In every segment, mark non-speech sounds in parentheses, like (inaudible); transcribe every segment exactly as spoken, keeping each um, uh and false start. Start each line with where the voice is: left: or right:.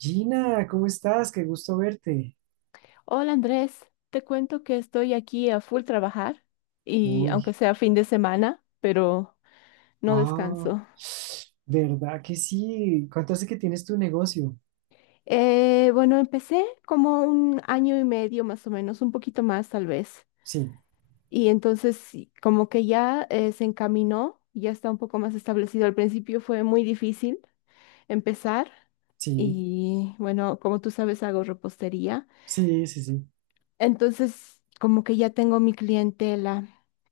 right: Gina, ¿cómo estás? Qué gusto verte.
left: Hola Andrés, te cuento que estoy aquí a full trabajar y aunque
right: Uy,
left: sea fin de semana, pero no
right: ah,
left: descanso.
right: ¿verdad que sí? ¿Cuánto hace que tienes tu negocio?
left: Eh, bueno, empecé como un año y medio más o menos, un poquito más tal vez.
right: Sí,
left: Y entonces sí, como que ya eh, se encaminó, ya está un poco más establecido. Al principio fue muy difícil empezar
right: sí,
left: y bueno, como tú sabes, hago repostería.
right: sí, sí, sí.
left: Entonces, como que ya tengo mi clientela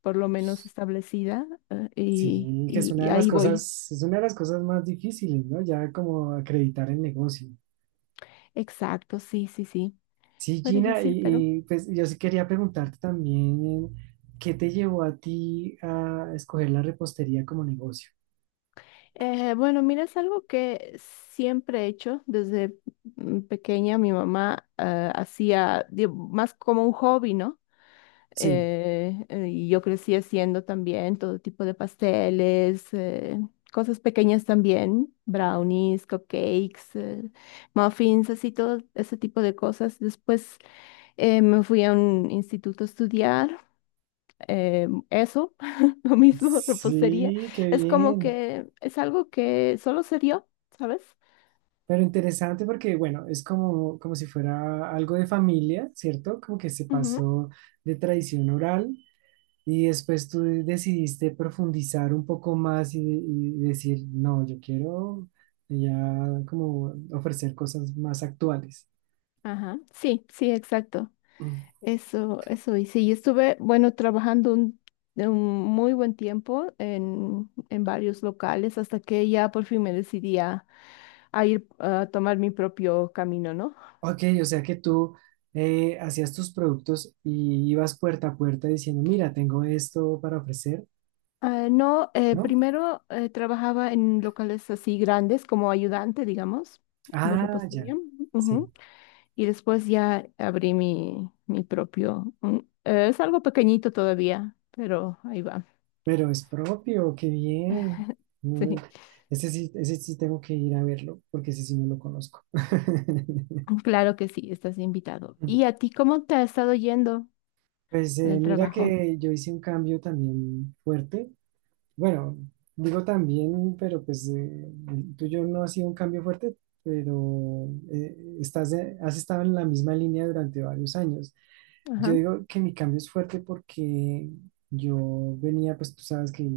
left: por lo menos establecida eh, y,
right: Sí, que es
left: y-
right: una
left: y
right: de las
left: ahí voy.
right: cosas, es una de las cosas más difíciles, ¿no? Ya como acreditar el negocio.
left: Exacto, sí, sí, sí.
right: Sí,
left: Fue
right: Gina,
left: difícil, pero
right: y, y, pues yo sí quería preguntarte también, ¿qué te llevó a ti a escoger la repostería como negocio?
left: eh, bueno, mira, es algo que siempre he hecho desde mm, pequeña. Mi mamá eh, hacía di- más como un hobby, ¿no?
right: Sí,
left: eh, eh, y yo crecí haciendo también todo tipo de pasteles, eh, cosas pequeñas también, brownies, cupcakes, eh, muffins, así todo ese tipo de cosas. Después eh, me fui a un instituto a estudiar eh, eso, (laughs) lo mismo, repostería.
right: sí, qué
left: Es como
right: bien.
left: que es algo que solo se dio, ¿sabes?
right: Pero interesante porque, bueno, es como, como si fuera algo de familia, ¿cierto? Como que se
left: Ujú.
right: pasó de tradición oral y después tú decidiste profundizar un poco más y, y decir, no, yo quiero ya como ofrecer cosas más actuales.
left: Ajá, sí, sí, exacto.
right: Mm.
left: Eso, eso hice. Y estuve, bueno, trabajando un, de un muy buen tiempo en, en varios locales hasta que ya por fin me decidí a, a ir a tomar mi propio camino, ¿no?
right: Ok, o sea que tú eh, hacías tus productos y ibas puerta a puerta diciendo, mira, tengo esto para ofrecer,
left: Ah, no, eh,
right: ¿no?
left: primero eh, trabajaba en locales así grandes como ayudante, digamos, de
right: Ah, ya,
left: repostería.
right: sí.
left: Ujú. Y después ya abrí mi, mi propio. Mm, eh, es algo pequeñito todavía, pero ahí va.
right: Pero es propio, qué bien.
left: (laughs)
right: No,
left: Sí.
right: ese sí, ese sí tengo que ir a verlo, porque ese sí no lo conozco. (laughs)
left: Claro que sí, estás invitado. ¿Y a ti cómo te ha estado yendo
right: Pues
left: en
right: eh,
left: el
right: mira
left: trabajo?
right: que yo hice un cambio también fuerte. Bueno, digo también, pero pues eh, el tuyo no ha sido un cambio fuerte, pero eh, estás, eh, has estado en la misma línea durante varios años. Yo
left: Ajá,
right: digo que mi cambio es fuerte porque yo venía, pues tú sabes que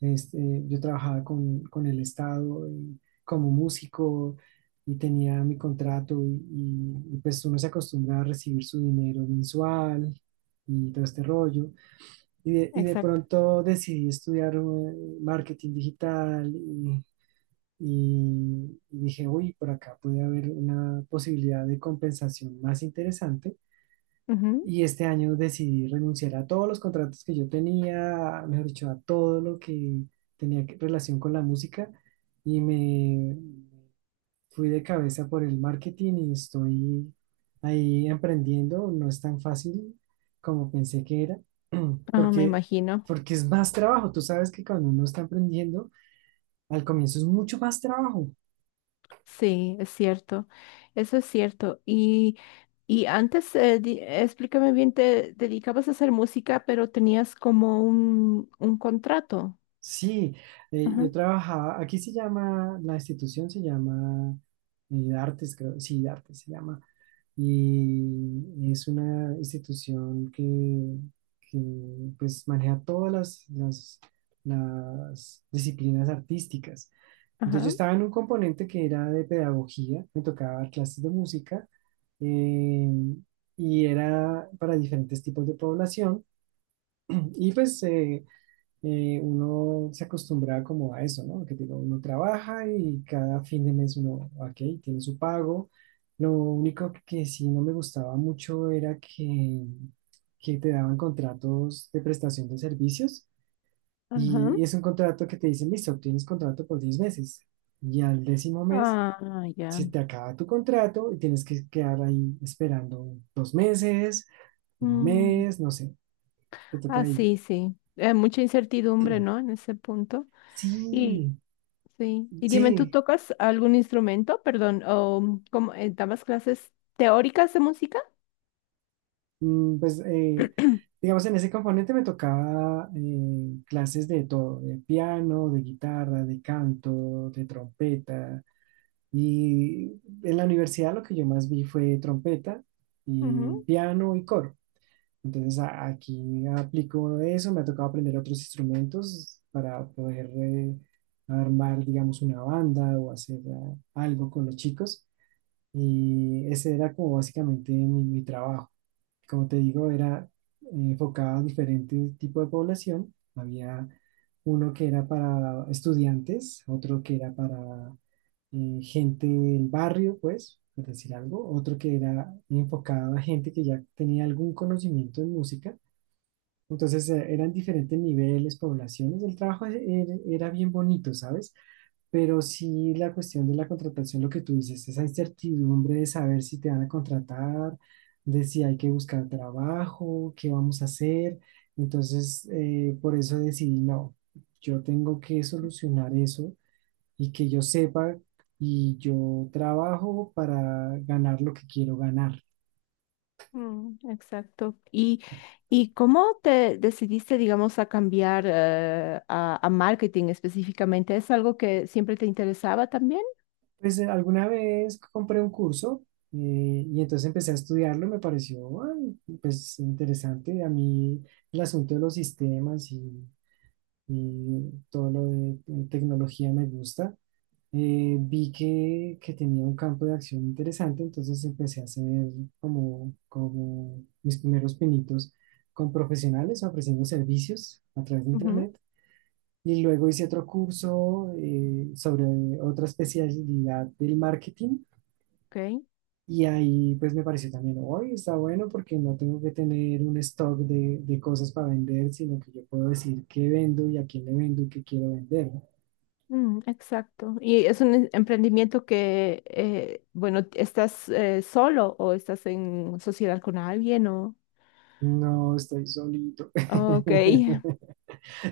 right: este, yo trabajaba con, con el Estado y como músico y tenía mi contrato y, y, pues uno se acostumbra a recibir su dinero mensual y todo este rollo. Y de, y de
left: exacto.
right: pronto decidí estudiar eh, marketing digital y, y y dije, uy, por acá puede haber una posibilidad de compensación más interesante
left: Ujú.
right: y este año decidí renunciar a todos los contratos que yo tenía, mejor dicho, a todo lo que tenía que- relación con la música y me fui de cabeza por el marketing y estoy ahí emprendiendo. No es tan fácil como pensé que era, (clears throat)
left: Ah, me
right: porque,
left: imagino.
right: porque es más trabajo. Tú sabes que cuando uno está emprendiendo, al comienzo es mucho más trabajo.
left: Sí, es cierto. Eso es cierto. Y, y antes, eh, di- explícame bien, te dedicabas a hacer música, pero tenías como un, un contrato.
right: Sí, eh,
left: Ajá,
right: yo trabajaba, aquí se llama, la institución se llama eh, Artes, creo, sí, Artes se llama, y es una institución que, que, pues maneja todas las, las, las disciplinas artísticas. Entonces yo
left: ajá,
right: estaba en un componente que era de pedagogía, me tocaba dar clases de música, eh, y era para diferentes tipos de población, y pues eh, eh, uno se acostumbraba como a eso, ¿no? Que digo, uno trabaja y cada fin de mes uno, ok, tiene su pago. Lo único que sí no me gustaba mucho era que, que te daban contratos de prestación de servicios
left: ajá.
right: y es un contrato que te dicen, listo, tienes contrato por diez meses y al décimo mes
left: Ah, ya.
right: se te acaba tu contrato y tienes que quedar ahí esperando dos meses, un
left: Mm.
right: mes, no sé, te toca
left: Ah,
right: ahí.
left: sí, sí. Eh, mucha incertidumbre, ¿no?
right: (clears throat)
left: En ese punto. Y,
right: Sí,
left: sí. Y dime, ¿tú
right: sí,
left: tocas algún instrumento? Perdón, o ¿cómo, eh, dabas clases teóricas de música?
right: mm, pues, eh,
left: (clears throat)
right: digamos, en ese componente me tocaba eh, clases de todo, de piano, de guitarra, de canto, de trompeta. Y en la universidad lo que yo más vi fue trompeta y
left: Ujú.
right: piano y coro. Entonces, a- aquí aplico eso, me ha tocado aprender otros instrumentos para poder eh, armar, digamos, una banda o hacer eh, algo con los chicos. Y ese era como básicamente mi mi trabajo. Como te digo, era eh, enfocado a diferentes tipos de población. Había uno que era para estudiantes, otro que era para eh, gente del barrio, pues, por decir algo, otro que era enfocado a gente que ya tenía algún conocimiento en música. Entonces eh, eran diferentes niveles, poblaciones. El trabajo e- era, era bien bonito, ¿sabes? Pero sí la cuestión de la contratación, lo que tú dices, esa incertidumbre de saber si te van a contratar, de si hay que buscar trabajo, qué vamos a hacer. Entonces, eh, por eso decidí, no, yo tengo que solucionar eso y que yo sepa y yo trabajo para ganar lo que quiero ganar.
left: Mm, exacto. ¿Y, y cómo te decidiste, digamos, a cambiar eh, a, a marketing específicamente? ¿Es algo que siempre te interesaba también?
right: Pues eh, alguna vez compré un curso eh, y entonces empecé a estudiarlo, y me pareció, ay, pues interesante. A mí el asunto de los sistemas y y todo lo de eh, tecnología me gusta. Eh, vi que, que tenía un campo de acción interesante, entonces empecé a hacer como, como mis primeros pinitos con profesionales ofreciendo servicios a través de
left: Ujú,
right: internet. Y luego hice otro curso eh, sobre otra especialidad del marketing.
left: ok.
right: Y ahí pues me pareció también, hoy está bueno porque no tengo que tener un stock de, de cosas para vender, sino que yo puedo decir qué vendo y a quién le vendo y qué quiero vender, ¿no?
left: Mm, exacto. ¿Y es un em- emprendimiento que, eh, bueno, estás eh, solo o estás en sociedad con alguien o...
right: No, estoy solito.
left: Ah, ok.
right: (laughs)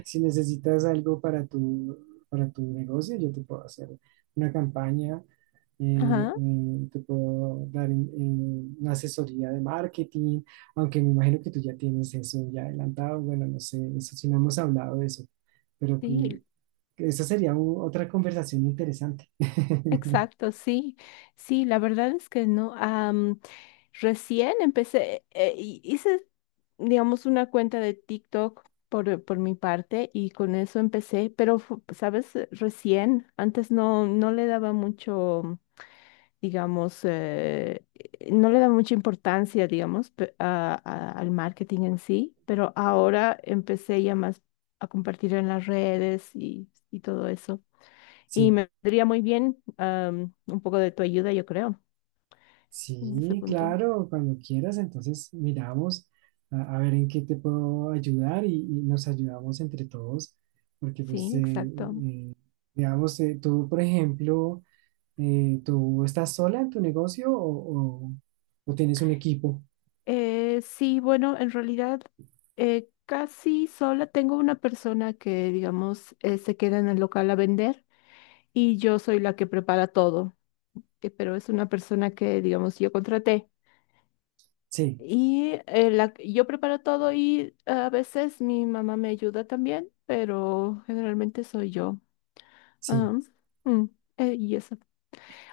right: Si necesitas algo para tu, para tu negocio, yo te puedo hacer una campaña, eh,
left: Ajá,
right: eh, te puedo dar eh, una asesoría de marketing, aunque me imagino que tú ya tienes eso ya adelantado. Bueno, no sé, eso sí no hemos hablado de eso, pero que,
left: sí.
right: que esa sería u- otra conversación interesante. (laughs)
left: Exacto, sí, sí, la verdad es que no. Am, recién empecé, eh, y hice, digamos, una cuenta de TikTok por, por mi parte y con eso empecé, pero, fu- ¿sabes? Eh, Recién, antes no, no le daba mucho, digamos, eh, eh, no le daba mucha importancia, digamos, pe- a- a- al marketing en sí, pero ahora empecé ya más a compartir en las redes y, y todo eso. Y
right: Sí.
left: me vendría muy bien am, un poco de tu ayuda, yo creo, en ese
right: Sí,
left: punto.
right: claro, cuando quieras, entonces miramos a, a ver en qué te puedo ayudar y, y nos ayudamos entre todos, porque
left: Sí,
right: pues, eh,
left: exacto.
right: eh, digamos, eh, tú, por ejemplo, eh, ¿tú estás sola en tu negocio o, o- o tienes un equipo?
left: Eh, sí, bueno, en realidad eh, casi sola. Tengo una persona que, digamos, eh, se queda en el local a vender y yo soy la que prepara todo, que- pero es una persona que, digamos, yo contraté.
right: Sí,
left: Y eh, la- yo preparo todo y a veces mi mamá me ayuda también, pero generalmente soy yo.
right: sí,
left: Ah, mm, eh, y eso.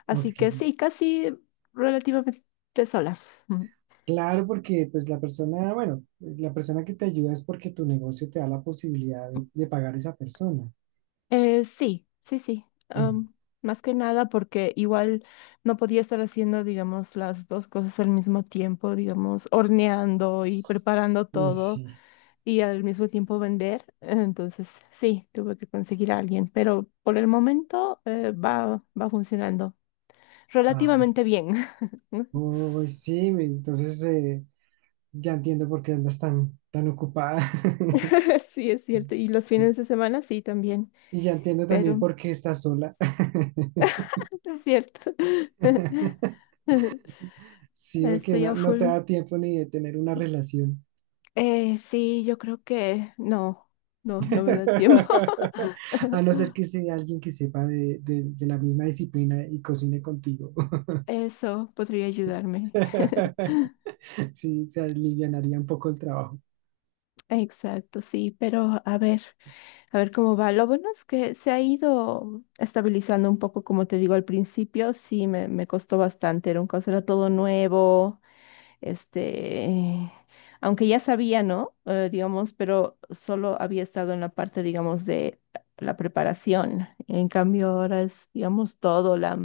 left: Así
right: ok.
left: que sí, casi relativamente sola. Mm.
right: Claro, porque pues la persona, bueno, la persona que te ayuda es porque tu negocio te da la posibilidad de, de pagar a esa persona.
left: Eh, sí, sí, sí.
right: (clears throat)
left: Am, más que nada porque igual no podía estar haciendo, digamos, las dos cosas al mismo tiempo, digamos, horneando y preparando
right: Pues
left: todo
right: sí.
left: y al mismo tiempo vender. Entonces, sí, tuve que conseguir a alguien, pero por el momento eh, va, va funcionando
right: Ah,
left: relativamente bien. (laughs)
right: uy, sí, me- entonces eh, ya entiendo por qué andas tan, tan ocupada. (laughs)
left: Sí, es cierto. Y los fines de semana sí también,
right: Y ya entiendo también
left: pero...
right: por qué estás sola. (laughs)
left: Es cierto. (laughs)
right: Sí, porque
left: Estoy
right: no,
left: a
right: no te
left: full.
right: da tiempo ni de tener una relación.
left: Eh, sí, yo creo que no, no, no me da tiempo.
right: (laughs)
left: (laughs)
right: A no ser que sea alguien que sepa de, de- de la misma disciplina y cocine contigo.
left: Eso podría ayudarme.
right: (laughs) Sí, se alivianaría un poco el trabajo.
left: Exacto, sí, pero a ver, a ver cómo va. Lo bueno es que se ha ido estabilizando un poco, como te digo al principio, sí, me, me costó bastante, era un caso, era todo nuevo. Este, aunque ya sabía, ¿no? Eh, digamos, pero solo había estado en la parte, digamos, de la preparación. En cambio, ahora es, digamos, todo la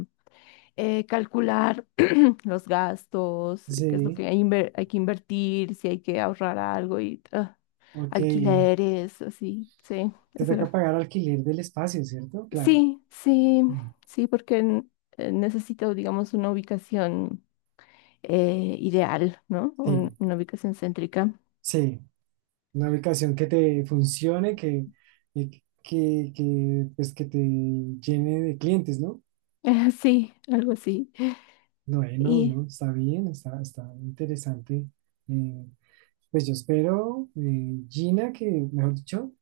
left: eh, calcular (clears throat) los gastos, eh, qué es lo
right: Sí,
left: que hay, inver- hay que invertir, si hay que ahorrar algo y ah,
right: ok.
left: alquileres, así, sí,
right: Te
left: es
right: toca
left: gra-
right: pagar alquiler del espacio, ¿cierto? Claro.
left: sí, sí,
right: Mm.
left: sí, porque n- eh, necesito, digamos, una ubicación eh, ideal, ¿no? Un-
right: Sí,
left: una ubicación céntrica.
right: sí. Una ubicación que te funcione, que, que, que, que, pues, que te llene de clientes, ¿no?
left: (laughs) Sí, algo así.
right: Bueno,
left: Y,
right: no, está bien, está, está interesante. Eh, pues yo espero, eh, Gina, que, mejor dicho,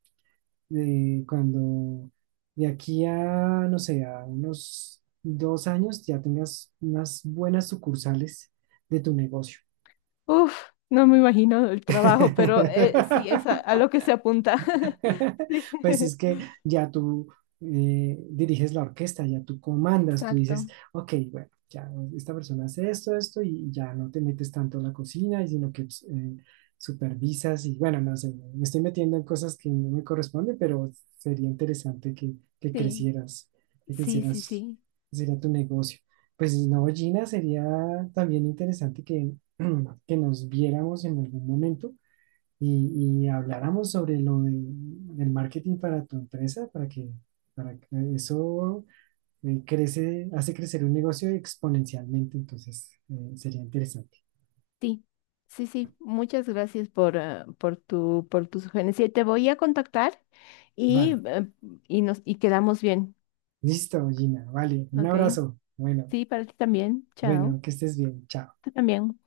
right: eh, cuando de aquí a, no sé, a unos dos años ya tengas unas buenas sucursales de tu negocio.
left: uff, no me imagino el trabajo, pero eh, sí, es a, a
right: (laughs)
left: lo que se apunta. (laughs)
right: (laughs)
left: Sí.
right: Pues es que
left: (laughs)
right: ya tú eh, diriges la orquesta, ya tú comandas, tú dices,
left: Exacto.
right: ok, bueno, ya esta persona hace esto, esto, y ya no te metes tanto en la cocina, sino que pues, eh, supervisas y bueno, no sé, me estoy metiendo en cosas que no me corresponden, pero sería interesante que, que
left: Sí,
right: crecieras, que
left: sí, sí,
right: crecieras,
left: sí,
right: sería tu negocio. Pues no, Gina, sería también interesante que, (clears throat) que nos viéramos en algún momento y, y habláramos sobre lo de, del marketing para tu empresa, para que, para que eso eh, crece, hace crecer un negocio exponencialmente, entonces eh, sería interesante.
left: sí. Sí, sí, muchas gracias por, ah, por tu, por tu sugerencia. Te voy a contactar y,
right: Vale,
left: eh, y nos, y quedamos bien.
right: listo, Gina, vale, un
left: Ok.
right: abrazo. Bueno,
left: Sí, para ti también. Chao.
right: bueno, que estés bien, chao.
left: Tú también.